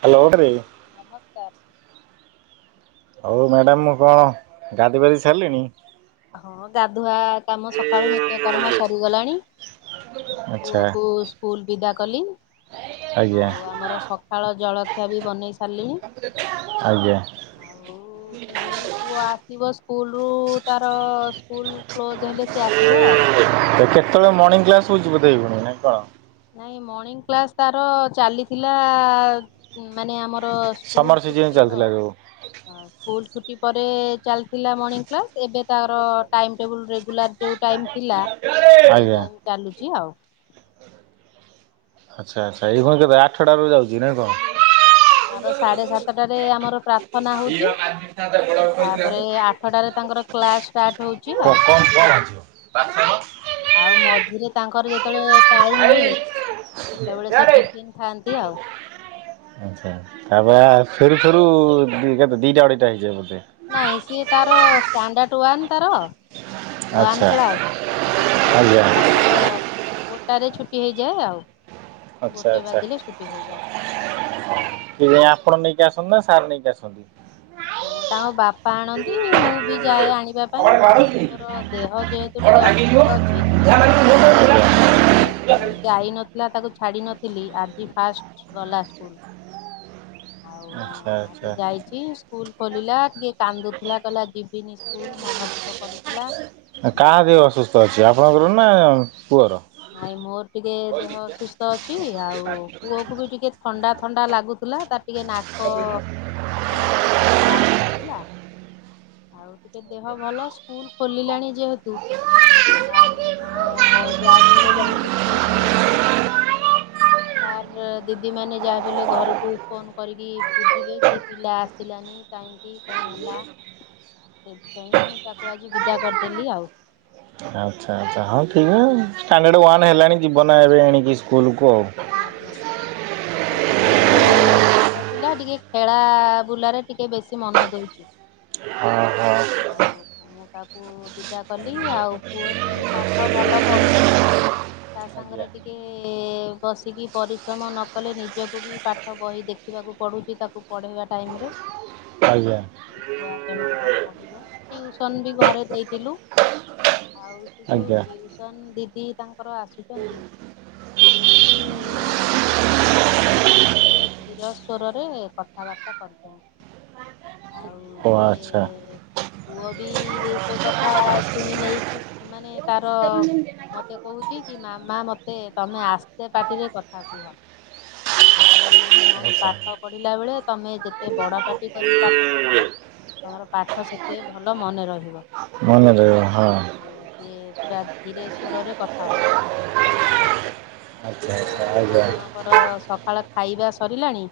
Hello [inaudible] ନମସ୍କାର। ହଉ madam କଣ ଗାଧେଇ ପାଧେଇ ସାଇଲେଣି। ହଁ ଗାଧୁଆ କାମ ସକାଳୁ ନିତ୍ୟ କର୍ମ ସରିଗଲାଣି। ଆଚ୍ଛା ପୁଅ କୁ ସ୍କୁଲ ବିଦା କଲି ଆଜ୍ଞା ଆଉ ଆମର ସ ସକାଳ ଜଳଖିଆ ବି ବନେଇ ସାରିଲିଣି ଆଜ୍ଞା। ଏଇ ପୁଅ ଆସିବ ସ୍କୁଲରୁ ତାର ସ୍କୁଲ କ୍ଲୋଜ ହେଲେ ସେ ଆସିବ। କେତେବେଳେ ମର୍ଣ୍ଣିଂ କ୍ଲାସ ହଉଚି ବୋଧେ କଣ ନାଇଁ କଣ? ନାଇଁ ମର୍ଣ୍ଣିଂ କ୍ଲାସ୍ ତାର ଚାଲିଥିଲା ମାନେ ଆମର ସମର ସ୍କୁଲ ସିଜନ ଛୁଟିର ଚାଲିଥିଲା ଯୋଉ ସ୍କୁଲ ଛୁଟି ପରେ ଚାଲିଥିଲା ମର୍ଣିଂ କ୍ଲାସ୍ ଏବେ ତାର ଟାଇମ ଟେବୁଲ ରେଗୁଲାର ଯୋଉ ଟାଇମ ଥିଲା [inaudible] ସେଇ ଟାଇମ ଚାଲୁଚି ଆଉ। ଆଚ୍ଛା ଆଚ୍ଛା ଏଇ ଘଣୁ କେତେ ଆଠଟାରୁ ଯାଉଛି ନାଇଁ କଣ? ତାର ସାଢ଼େ ସାତଟାରେ ଆମର ପ୍ରା ପ୍ରାର୍ଥନା ହେଉଚି ତା ପରେ ଆଠଟାରେ ତାଙ୍କର କ୍ଲାସ୍ ଷ୍ଟାର୍ଟ ହଉଚି ଆଉ। [unintelligible] ଆଉ ମଝିରେ ତାଙ୍କର ଯେତେବେଳେ ଟାଇମ ମିଳେ ସେତେବେଳେ ସେ ଟିଫିନ୍ ଖାଆନ୍ତି ଆଉ। ଆଚ୍ଛା ତା ଅପେକ୍ଷା ଫେରୁ ଫେରୁ କେତେ ଦିଟା ଅଢେଇଟା ହେଇଯାଏ ବୋଧେ। ନାଇଁ ସିଏ ତାର ଷ୍ଟାଣ୍ଡାର୍ଡ ୱାନ୍ ତାର ୱାନ୍ ଆଚ୍ଛା କ୍ଲାସ୍ ଆଜ୍ଞା ସେଇଥିପାଇଁ ତାଙ୍କର ଗୋଟାରେ ଛୁଟି ହେଇଯାଏ ଆଉ। ଆଚ୍ଛା ଗୋଟେ ଆଚ୍ଛା ବାଜିଲେ ଛୁଟି ହେଇଯାଏ କିଏ ଆପଣ ନେଇକି ଆସନ୍ତି ନା ସାର୍ ନେଇକି ଆସନ୍ତି? ତାଙ୍କ ବାପା ଆଣନ୍ତି ମୁଁ ବି ଯାଏ ଆଣିବା ପାଇଁ। କବାଟ ବାଡ଼ଉଚି ମୋର ଦେହ ଯେହେତୁ ଟିକେ ଅସୁସ୍ଥ ଅଛି ଜ [inaudible] ଏଥର ସ୍କୁଲ ଯାଇ ନଥିଲା ତାକୁ ଛାଡ଼ି ନଥିଲି, ଆଜି ଫାଷ୍ଟ୍ ଗଲା ସ୍କୁଲ। ଆ [inaudible] ଆଉ ଆଜି ଯାଇଚି ସ୍କୁଲ ଖୋଲିଲା କିଏ କାନ୍ଦୁଥିଲା କହିଲା ଜି ଯିବିନି ସ୍କୁଲ ମନ ଦୁଃଖ କରୁଥିଲା। ତ ଅଛି ଆପଣଙ୍କର ନା ପୁଅର। ଭାଇ ମୋର ଟିକେ ଦେହ ଅସୁସ୍ଥ ଅଛି। ଆଉ ପୁଅକୁ ବି ଟିକେ ଥଣ୍ତା ଥଣ୍ତା ଲାଗୁଥିଲା ତା ଟିକେ ନାକ ଟିକେ ଯାମ୍ ରହୁଥିଲା ଆଉ ଟିକେ ଦେହ ଭଲ ସ୍କୁଲ ଖୋଲିଲାଣି ଯେହେତୁ ଆଉ ମୋର ଯାହାବି ଯେମିତି ସ୍କୁଲରେ ନ [unintelligible] [unintelligible] ସାର୍ ଦିଦି ମାନେ ଯାହାବି ହେଲେ ଘରକୁ ଫୋନ କରିକି ବୁଝିଲି କି ପିଲା ଆସିଲାନି କାହିଁକି କଣ ହେଲା? ସେଥିପାଇଁ ତାକୁ ଆଜି ବିଦା କରିଦେଲି ଆଉ। ଆଚ୍ଛା ଆଚ୍ଛା ହଁ ଠିକ୍ ଷ୍ଟାଣ୍ଡାର୍ଡ଼ ୱାନ୍ ହେଲାଣି ଜୀବନା ଏବେ ଏଣିକି ସ୍କୁଲକୁ। ଆଜ୍ଞା ସେ ଟିକେ ଛୋଟ ପିଲା ଟିକେ ଖେଳା ବୁଲାରେ ଟିକେ ବେଶି ମନ ଦଉଛି। [unintelligible] ଆଉ ମୁଁ ତାକୁ ବିଦା କଲି ଆଉ ପୁଅଟି ପାଠ ଭଲ ପଢୁଛି। ତା ଆଜ୍ଞା ସାଙ୍ଗରେ ଟିକେ ବସିକି ପରିଶ୍ରମ ନକଲେ ନିଜକୁ ବି ପାଠ ବହି ଦେଖିବାକୁ ପଡ଼ୁଛି ତାକୁ ପଢ଼େଇବା ଟାଇମରେ। ଆଜ୍ଞା ଛୁଆ କେମିତି କଣ ପଢ଼ିବ? ଟିଉସନ ବି ଘରେ ଦେଇଥିଲୁ। ଆଉ ସେ ଯୋଉ ଆଜ୍ଞା ଟିଉସନ ଦିଦି ତାଙ୍କର ଆସୁଛନ୍ତି [unintelligible] ଧୀର ସ୍ବରରେ କଥାବାର୍ତ୍ତା କରୁଛନ୍ତି। ଆଉ ଓ ସେ ଆଚ୍ଛା। ପୁଅ ବି ସେ କଥା ଶୁଣି ନେଇକି ମାନେ ତାର ମତେ କହୁଛି କି ମାମା ମତେ ତମେ ଆସ୍ତେ ପାର୍ଟିରେ କଥା କୁହ। ମୁଁ କଲି ନାଇଁ ଆଚ୍ଛା ପାଠ ପଢିଲା ବେଳେ ତମେ ଯେତେ ବଡ ପାଟି କରି ପାଠପଢିବ ତମର ପାଠ ସେତେ ଭଲ ମନେ ରହିବ। ମନେ ରହିବ ହଁ। ଆଉ ସିଏ ପୁରା ଧୀରେ ସ୍ବରରେ କଥା ହଉଛି। ଆଚ୍ଛା ଆଚ୍ଛା ଆଉ ଆଜ୍ଞା। ଆପଣଙ୍କର ସକାଳ ଖାଇବା ସରିଲାଣି?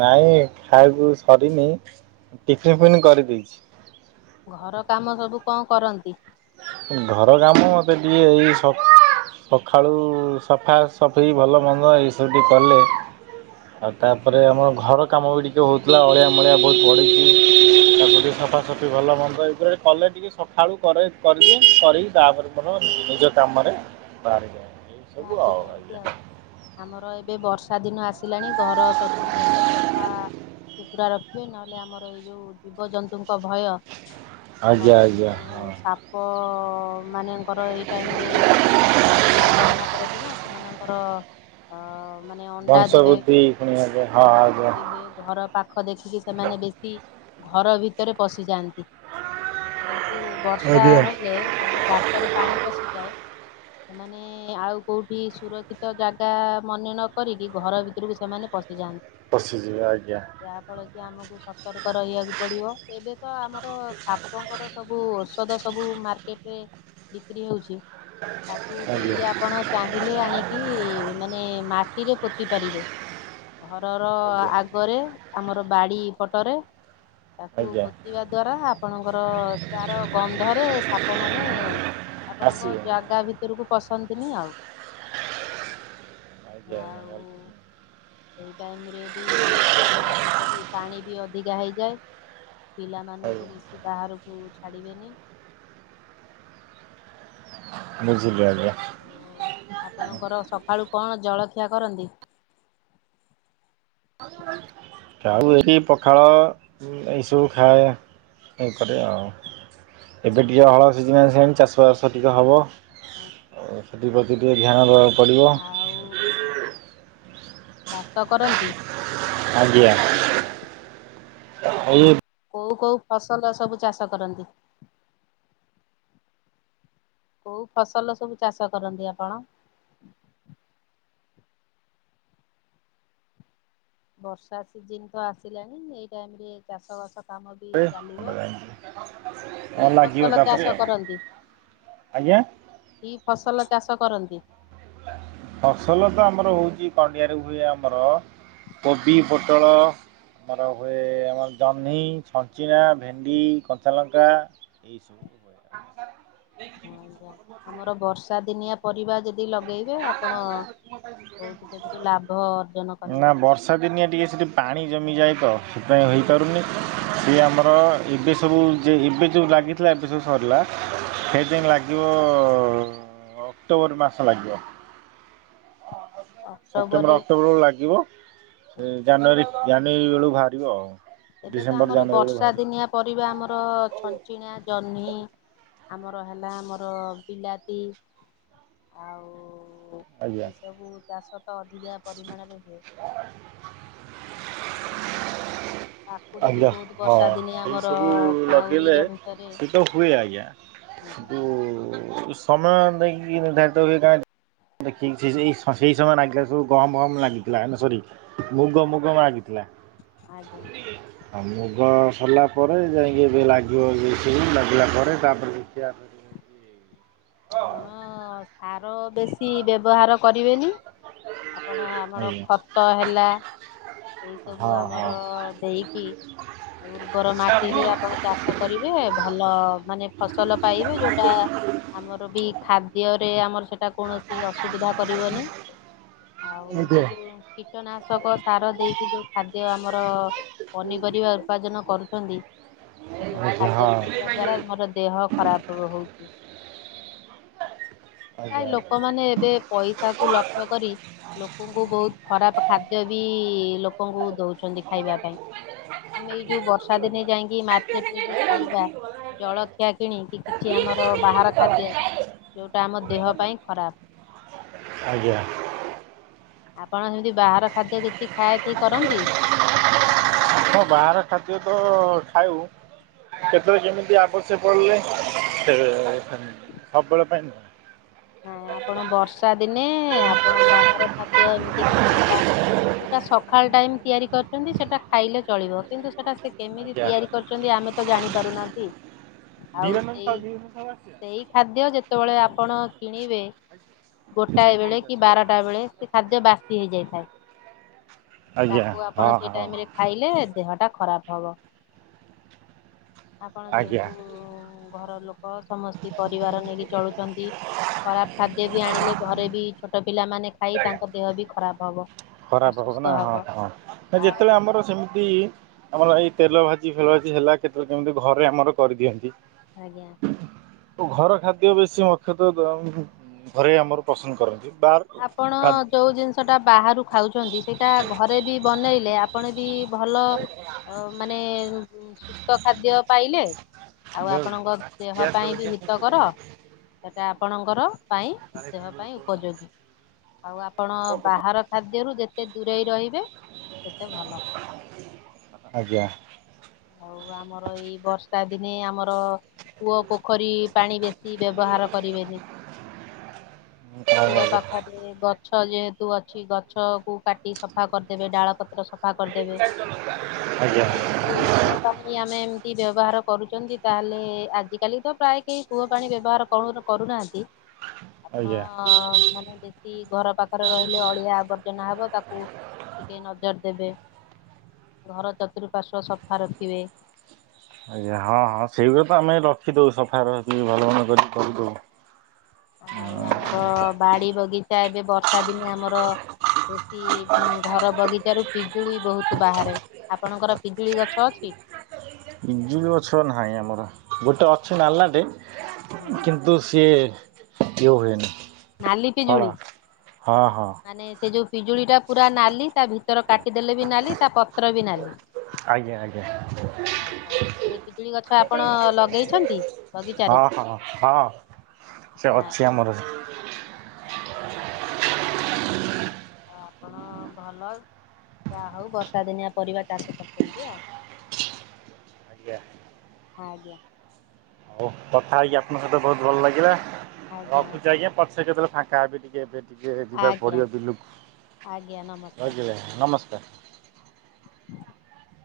ନାଇଁ ଖାଇକୁ ସରିନି ଟିଫିନ ଫିନ୍ କରିଦେଇଛି। ଘର କାମ ସବୁ କଣ କରନ୍ତି? ଘର କାମ ମୋତେ ଟିକିଏ ଏଇ ସବ୍ ସକାଳୁ ସଫା ସଫେଇ ଭଲ ମନ୍ଦ ଏଇ ସବୁ କଲେ ଆଉ ତାପରେ ଆମର ଘର କାମ ବି ଟିକିଏ ହେଉଥିଲା ଅଳିଆ ମଳିଆ ବହୁତ ପଡିଛି। ତାପରେ ସଫାସଫି ଭଲ ମନ୍ଦ ଏଇଗୁଡାରେ କଲେ ଟିକେ ସକାଳୁ କରେ କରିଦିଏ କରିକି ତାପରେ ମୋର ନିଜ କାମରେ ବାହାରିଯାଏ। ଏଇ ସବୁ ଲାଗି ଆଉ ଯାଆନ୍ତି ଆଉ। ଆଜ୍ଞା। ଆମର ଏବେ ବର୍ଷା ଦିନ ଆସିଲାଣି ଘର ଚତୁଃପାର୍ଶ୍ଵ ସଫା ସୁତୁରା ରଖିବି ନହେଲେ ଆମର ଏଇ ଯୋଉ ଜୀବଜନ୍ତୁଙ୍କ ଭୟ ଆଜ୍ଞା ଆମର ଏଇ ଆଜ୍ଞା ଯୋଉ ହଁ ସାପ ମାନେଙ୍କର ଏଇ ଟାଇମରେ ଛୁଆ ଜନ୍ମ କରନ୍ତି ନା ସେମାନଙ୍କର ଅ ମାନେ ଅଣ୍ଡା ଦେବେ ବଂଶବୃଦ୍ଧି ପୁଣି ଆଜ୍ଞା ହଁ ଆଜ୍ଞା। [unintelligible] ଘର ପାଖ ଦେଖିକି ସେମାନେ ବେଶୀ ଘର ଭିତରେ ପଶିଯାଆନ୍ତି ଯେହେତୁ ବର୍ଷା ଆଜ୍ଞା ହେଲେ ତାଙ୍କ ଗାତରେ ପାଣି ପଶିଯାଏ ସେମାନେ ଆଉ କଉଠି ସୁରକ୍ଷିତ ଜାଗା ମନେ ନକିରିକି ଘର ଭିତରକୁ ସେମାନେ ପଶିଯାଆନ୍ତି। ପଶି ଯିବା ଆଜ୍ଞା। ଯାହା ଫଳରେ କି ଆମକୁ ସତର୍କ ରହିବାକୁ ପଡିବ ଏବେ ତ ଆମର ସାପଙ୍କର ସବୁ ଔଷଧ ସବୁ ମାର୍ ଏବେ ବିକ୍ରି ହେଉଛି ତାକୁ ବି ଆଜ୍ଞା ଆପଣ ଚାହିଁଲେ ଆଣି କି ମାନେ ମାଟିରେ ପୋତି ପାରିବେ ଘରର ଆଜ୍ଞା ଆଗରେ ଆମର ବାଡି ପଟରେ ତାକୁ ଆଜ୍ଞା ପୋ ପିଇବା ଦ୍ବାରା ଆପଣଙ୍କର ତାର ଗନ୍ଧରେ ସାପ ମାନେ ଆପଣଙ୍କ ଆସିବେ ଆଜ୍ଞା ଜାଗା ଭିତରକୁ ପଶନ୍ତିନି ଆଉ। ଆଜ୍ଞା ଆଜ୍ଞା ଆଉ ସେଇ ଟାଇମ ରେ ବି ଗଢିଆ ପୋଖରୀ ପାଣି ବି ଅଧିକା ହେଇଯାଏ। ପିଲାମାନଙ୍କୁ ବେଶି ବାହାରକୁ ଛାଡ଼ିବେନି। ବୁଝିଲି ଆଜ୍ଞା। ଓ ଆପଣଙ୍କର ସକାଳୁ କଣ ଜଳଖିଆ କରନ୍ତି? ଆ ଆଉ ଏଠି ପଖାଳ ଏଇସବୁ ଖାଏ ଏ କରେ ଆଉ। ଏବେ ଟିକିଏ ହଳ ସିଜିନ ଆସିଲାଣି ଚାଷବାସ ଟିକେ ହବ। ଆଉ ସେଥିପ୍ରତି ଟିକେ ଧ୍ୟାନ ଦେବାକୁ ପଡ଼ିବ। ଆଉ ଚାଷ କରନ୍ତି? ଆଜ୍ଞା ହଉ ଏବେ। କୋଉଁ କୋଉଁ ଫସଲ ସବୁ ଚାଷ କରନ୍ତି? କୋଉଁ ଫସଲ ସବୁ ଚାଷ କରନ୍ତି ଆପଣ? ବର୍ଷା ସିଜିନ ତ ଆସିଲାଣି ଏଇ ଟାଇମ ରେ ଚାଷ ବାସ କାମ ବି ଚାଲିବ। ହଁ କି ଲାଗିବ ଫସଲ ତାପରେ ଚାଷ ଆଉ କରନ୍ତି? ଆଜ୍ଞା। କି ଫସଲ ଚାଷ କରନ୍ତି? ଫସଲ ତ ଆମର ହଉଛି କଣ୍ଡିଆରେ ହୁଏ ଆମର। କୋବି ପୋଟଳ। ଆମର ହୁଏ ଆମର ଜହ୍ନି ଛଞ୍ଚିଣା ଭେଣ୍ଡି କଞ୍ଚାଲଙ୍କା। ଏଇ ସବୁ। ଆଜ୍ଞା। ଆମର ବର୍ଷା ଦିନିଆ ପରିବା ଯେତେ ଯଦି ଲଗେଇବେ ଆପଣ ବହୁତ ସେଥିରୁ ଲାଭ ଅର୍ଜନ କରିବେ। ଚାର୍ଷଦିନିଆ ଟିକେ ସେଠିଁ ପାଣି ଜମିଯାଏ ତ ସେଥିପାଇଁ ହୋଇପାରୁନି ସିଏ ଆମର। ଏବେ ସବୁ ଯେ ଏବେ ଯୋଉଁ ଲାଗିଥିଲା ଏବେ ସବୁ ସରିଲା ଏବେ ଲାଗିବ ଅକ୍ଟୋବର ମାସ ଲାଗିବ। ସେପ୍ଟେମ୍ବର ଅକ୍ଟୋବରରେ ଅକ୍ଟୋବରରୁ ବେଳକୁ ଲାଗିବ। ସେ ଜାନୁଆରୀ ଜାନୁୟରୀ ବେଳକୁ ବାହାରିବ ଆଉ। ଏବେ ତ ଡିସେମ୍ବର ଆମର ଜାନୁଆରୀ ବେଳକୁ ବର୍ଷା ବାହାରିବ ଦିନିଆ ପରିବା ଆମର ଛଞ୍ଚିଣା ଜହ୍ନି ଆମର ହେଲା ଆମର ବିଲାତି ଆଉ। ଆଜ୍ଞା ଏଇ ସବୁ ଚାଷ ତ ଅଧିକା ପରିମାଣରେ ହୁଏ। କାକୁଡି ବି ଆଜ୍ଞା ବହୁତ ହଁ ବର୍ଷା ଦିନେ ଏଇ ଆମର ସବୁ ଲଗେଇଲେ ଗାଉଁଲିର ଭିତରେ ସେ ତ ହୁଏ ଆଜ୍ଞା। କିନ୍ତୁ ସମୟ ନେଇକି ନିର୍ଦ୍ଧାରିତ ହୁଏ ଗାଁରେ। ଦେଖିକି ସେଇ ସେଇ ସମୟ ଲାଗିଥିଲା ସବୁ ଗରମ ଫହମ ଲାଗିଥିଲା। ହେ ସରି ମୁଗ ମୁଗ ମାଗିଥିଲା। ଆଜ୍ଞା। ଆଉ ମୁଗ ସରିଲା ପରେ ଯାଇକି ଲାଗିବ ବିମ୍ସଛୁଇଁ ଲାଗିଲା ପରେ ତାପରେ ଦେଖିଆ। ଆପଣ ସାର ବେଶୀ ବ୍ୟବହାର କରିବେନି? ଆପଣ ଆମର ଆଜ୍ଞା ଖତ ହେଲା। ଏଇ ସବୁ ହଁ ଆମର ହଁ ଦେଇକି ଉର୍ବର ଆଜ୍ଞା। ମାଟିରେ ଆଜ୍ଞା ଆପଣ ଚାଷ କରିବେ ଭଲ ମାନେ ଫସଲ ପାଇବେ ଯୋଉଟା ଆମର ବି ଖାଦ୍ୟରେ ଆମର ସେଠ ସେଟା କୌଣସି ଅସୁବିଧା କରିବନି ଆଉ ଏବେ ଯୋଉଁ କୀଟନାଶକ ସାର ଦେଇକି ଯୋଉ ଖାଦ୍ୟ ଆମର। ପନିପରିବା ଉପାର୍ଜନ କରୁଛନ୍ତି ଏ ସବୁ ହଁ ଆଜ୍ଞା ଖାଦ୍ୟ ଖାଇବା ଦ୍ଵାରା ଆମର ଦେହ ଖରାପ ହହଉଛି? କାଇଁ ଆଜ୍ଞା। ଆଜ୍ଞା ଲୋକମାନେ ଏବେ ପଇସା କଥାକୁ ଲକ୍ଷ୍ୟ କରି ଲୋକଙ୍କୁ ବହୁତ ଖରାପ ଖାଦ୍ୟ ବି ଲୋକଙ୍କୁ ଦଉ ଛନ୍ତି ଖାଇବା ପାଇଁ ଆମେ ଏଇ ଯୋଉଁ ବର୍ଷା ଦିନେ ଯାଇକି ମାର୍କେଟରେ ଯୋଉଁ ଖାଇବା ଜଳ ଖିଆକିଣି କି କିଛି ଆମର ବାହାର ଖାଦ୍ୟ ଯେଉଁଟା ଆମ ଦେହ ପାଇଁ ଖରାପ? ଆପଣ ଯଦି ବାହାର ଖାଦ୍ୟ କିଛି ଖାୟା ଖିଇ କରନ୍ତି? ମୁଁ ବାହାର ଖାଦ୍ୟ ତ ଖାଇବୁ। କେତେବେଳେ କେମିତି ଆବଶ୍ୟକ ପଡିଲେ ଏଁ ସବୁ ବେଳେ ପାଇଁ ନୁହେଁ। ହେଁ ଆପଣ ବର୍ଷା ଦିନେ ଆପଣ ବାହାର ଖାଦ୍ୟ ଏମିତି କିଛି ହେଲା ଯୋଉଟା ସଖାଳ ଟାଇମ୍ ତିଆରି କରିଛନ୍ତି ସେଟା ଖାଇଲେ ଚଳିବ। କିନ୍ତୁ ସେଟା କେମିତି ଆଜ୍ଞା ତିଆରି କରିଛନ୍ତି ଆମେ ତ ଜାଣି ପାରୁନାହାନ୍ତି। ଆଉ ଧୀରେନ୍ଦ୍ର ସେଇ ସାହୁ ଧୀରେନ୍ଦ୍ର ସାହୁ ଆସିବେ ସେଇ ଖାଦ୍ୟ ଯେତେବେଳେ ଆପଣ ଣିବେ। ଗୋଟାଏ ସେଇଠି ବେଳେ ନେଇକି ଆସ କି ଗାଡ଼ିକି ବାରଟା ବେଳେ ସେ ଖାଦ୍ୟ ବାସି ହେଇଯାଇଥାଏ। ଆଜ୍ଞା ତାକୁ ହଁ ଆପଣ ସେଇ ହଁ ଟାଇମ୍ ରେ ଖାଇଲେ ଦେହ ଟା ଖରାପ ହବ। ଆପଣ ଆଜ୍ଞା ଯେହେତୁ ଘର ଲୋକ ସମସ୍ତେ ପରିବାର ନେଇକି ଚଳୁଛନ୍ତି। ରାପ୍ ଖାଦ୍ୟ ବି ଆଣିଲେ ଘରେ ବି ଛୋଟ ପିଲାମାନେ ଖାଇ ତାଙ୍କ ଦେହ ବି ଖରାପ ହବ। ଖରାପ ହବ ନା ହଁ ହଁ ନା ଆଉ ଯେତେବେଳେ ଆମ ଆମର ସେମିତି ଆମର ଏଇ ତେଲ ଭାଜି ଫେଲ ଭାଜି ହେଲା କେତେବେଳେ କେମିତି ଘରେ ଆମର କରିଦିଅନ୍ତି। ଆଜ୍ଞା ଘର ଖାଦ୍ୟ ବେଶୀ ମୁଖ୍ୟତଃ ଘରେ ଆମର ପସନ୍ଦ କରନ୍ତି ବାଃ ଆପଣ ଯୋଉ ଜିନିଷଟା ବାହାରୁ ଖାଉଛନ୍ତି ସେଇଟା ଘରେ ବି ବନେଇଲେ ଆ ଆପଣ ବିି ଭଲ ମାନେ ସୁସ୍ଥ ଖାଦ୍ୟ ପାଇଲେ। ଆଉ ଆପଣଙ୍କ ଦେହ ପାଇଁ ବି ହିତ କର ସେଟା ଆପଣଙ୍କର ପାଇଁ ଦେହ ପାଇଁ ଉପଯୋଗୀ। ଆଉ ଆପଣ ବାହାର ଖାଦ୍ୟରୁ ଯେତେ ଦୂରେଇ ରହିବେ ସେତେ ଭଲ। ଆଜ୍ଞା ହୋଉ ଆମର ଏଇ ବର୍ଷା ଦିନେ ଆମର କୂଅ ପୋଖରୀ ପାଣି ବେଶୀ ସି ବ୍ୟବହାର କରିବେନି ଆଜ୍ଞା ପୁଅ ପାଖ ରେ ଗଛ ଯେହେତୁ ଅଛି ଗଛ କୁ କାଟି ସଫା କରିଦେବେ। ଡାଳ ପତ୍ର ସଫା ଫା କରିଦେବେ। ଯଦି କୂଅ ପାଣି ଆମେ ଏମତି ବ୍ୟବହାର କରୁଛନ୍ତି। ତାହେଲେ ଆଜିକାଲି ତ ପ୍ରାୟ କେହି କୂଅ ପାଣି ବ୍ୟବହାର କରୁ କରୁନାହାଁନ୍ତି। ହ ଆପଣ ମାନେ ଯେତ ଚି ଘର ପାଖରେ ରହିଲେ ଅଳିଆ ଆବର୍ଜନା ହବ ତାକୁ ଟିକେ ନଜର ଦେବେ। ଘର ଚତୁଃପାଶ୍ୱ ସଫା ରଖିବେ। ଆଜ୍ଞା ହଁ ହଁ ସେଇଗୁଡ଼ା ତ ଆମେ ରଖିଦୋଉୁ ସଫା ରଖିକି ଭଲ ମନ୍ଦ କରିକି କରିଦୋଉ। ଆଉ ଆମର ବାଡି ବଗିଚା ଏବେ ବର୍ଷା ଦିନେ ଆମର ବେଶୀ ଘର ବଗିଚାରୁ ପିଜୁଳି ବହୁତ ବାହାରେ। ଆପଣଙ୍କର ପିଜୁଳି ଗଛ ଅଛି? ଜୁଳି ଗଛ ନାହିଁ ଆମର। ଗୋଟେ ଅଛି ନାଲାଟେ କିନ୍ତ ନ୍ତୁ ସେ ଇଏ ହୁଏନି। ନାଲି ଫଳ ପିଜୁଳି ହଁ ହଁ ମାନେ ସେ ଯୋଉ ପିଜୁଳି ଟା ପୁରା ନାଲି ତା ଭିତରେ କାଟିଦେଲେ ବି ନାଲି ତା ପତ୍ର ବି ନାଲି। ଆଜ୍ଞା ଆଜ୍ଞା ଓହୋ ଏଇ ପିଜୁଳି ହଁ ଗଛ ଆପଣ ହଁ ଲଗେଇଛନ୍ତି ହଁ ବଗିଚାରେ? ସେ ଅଛି ହଁ ଆମର ଆଉ ଆପଣ ଭଲ ଯାହା ହଉ ବର୍ଷା ଦିନିଆ ପରିବା ଚାଷ କରୁଛନ୍ତି ଆଉ। ଆଜ୍ଞା ଆଜ୍ଞା ହୋଉ କଥା ହେଇକି ଆପଣଙ୍କ ସହିତ ବୋହୁତ ଭଲ ଲାଗିଲା ରଖୁଛି ଆଜ୍ଞା ପଛରେ କେତବେଳେ ଫାଙ୍କା ହେବି ଟିକେ ଏବେ ଟିକେ ଯିବାକୁ ଆଜ୍ଞା ପଡ଼ିବ ଆଜ୍ଞା ବିଲକୁ। ନମସ୍କାର। ରହିଲି ଏବେ ନମସ୍କାର। [unintelligible]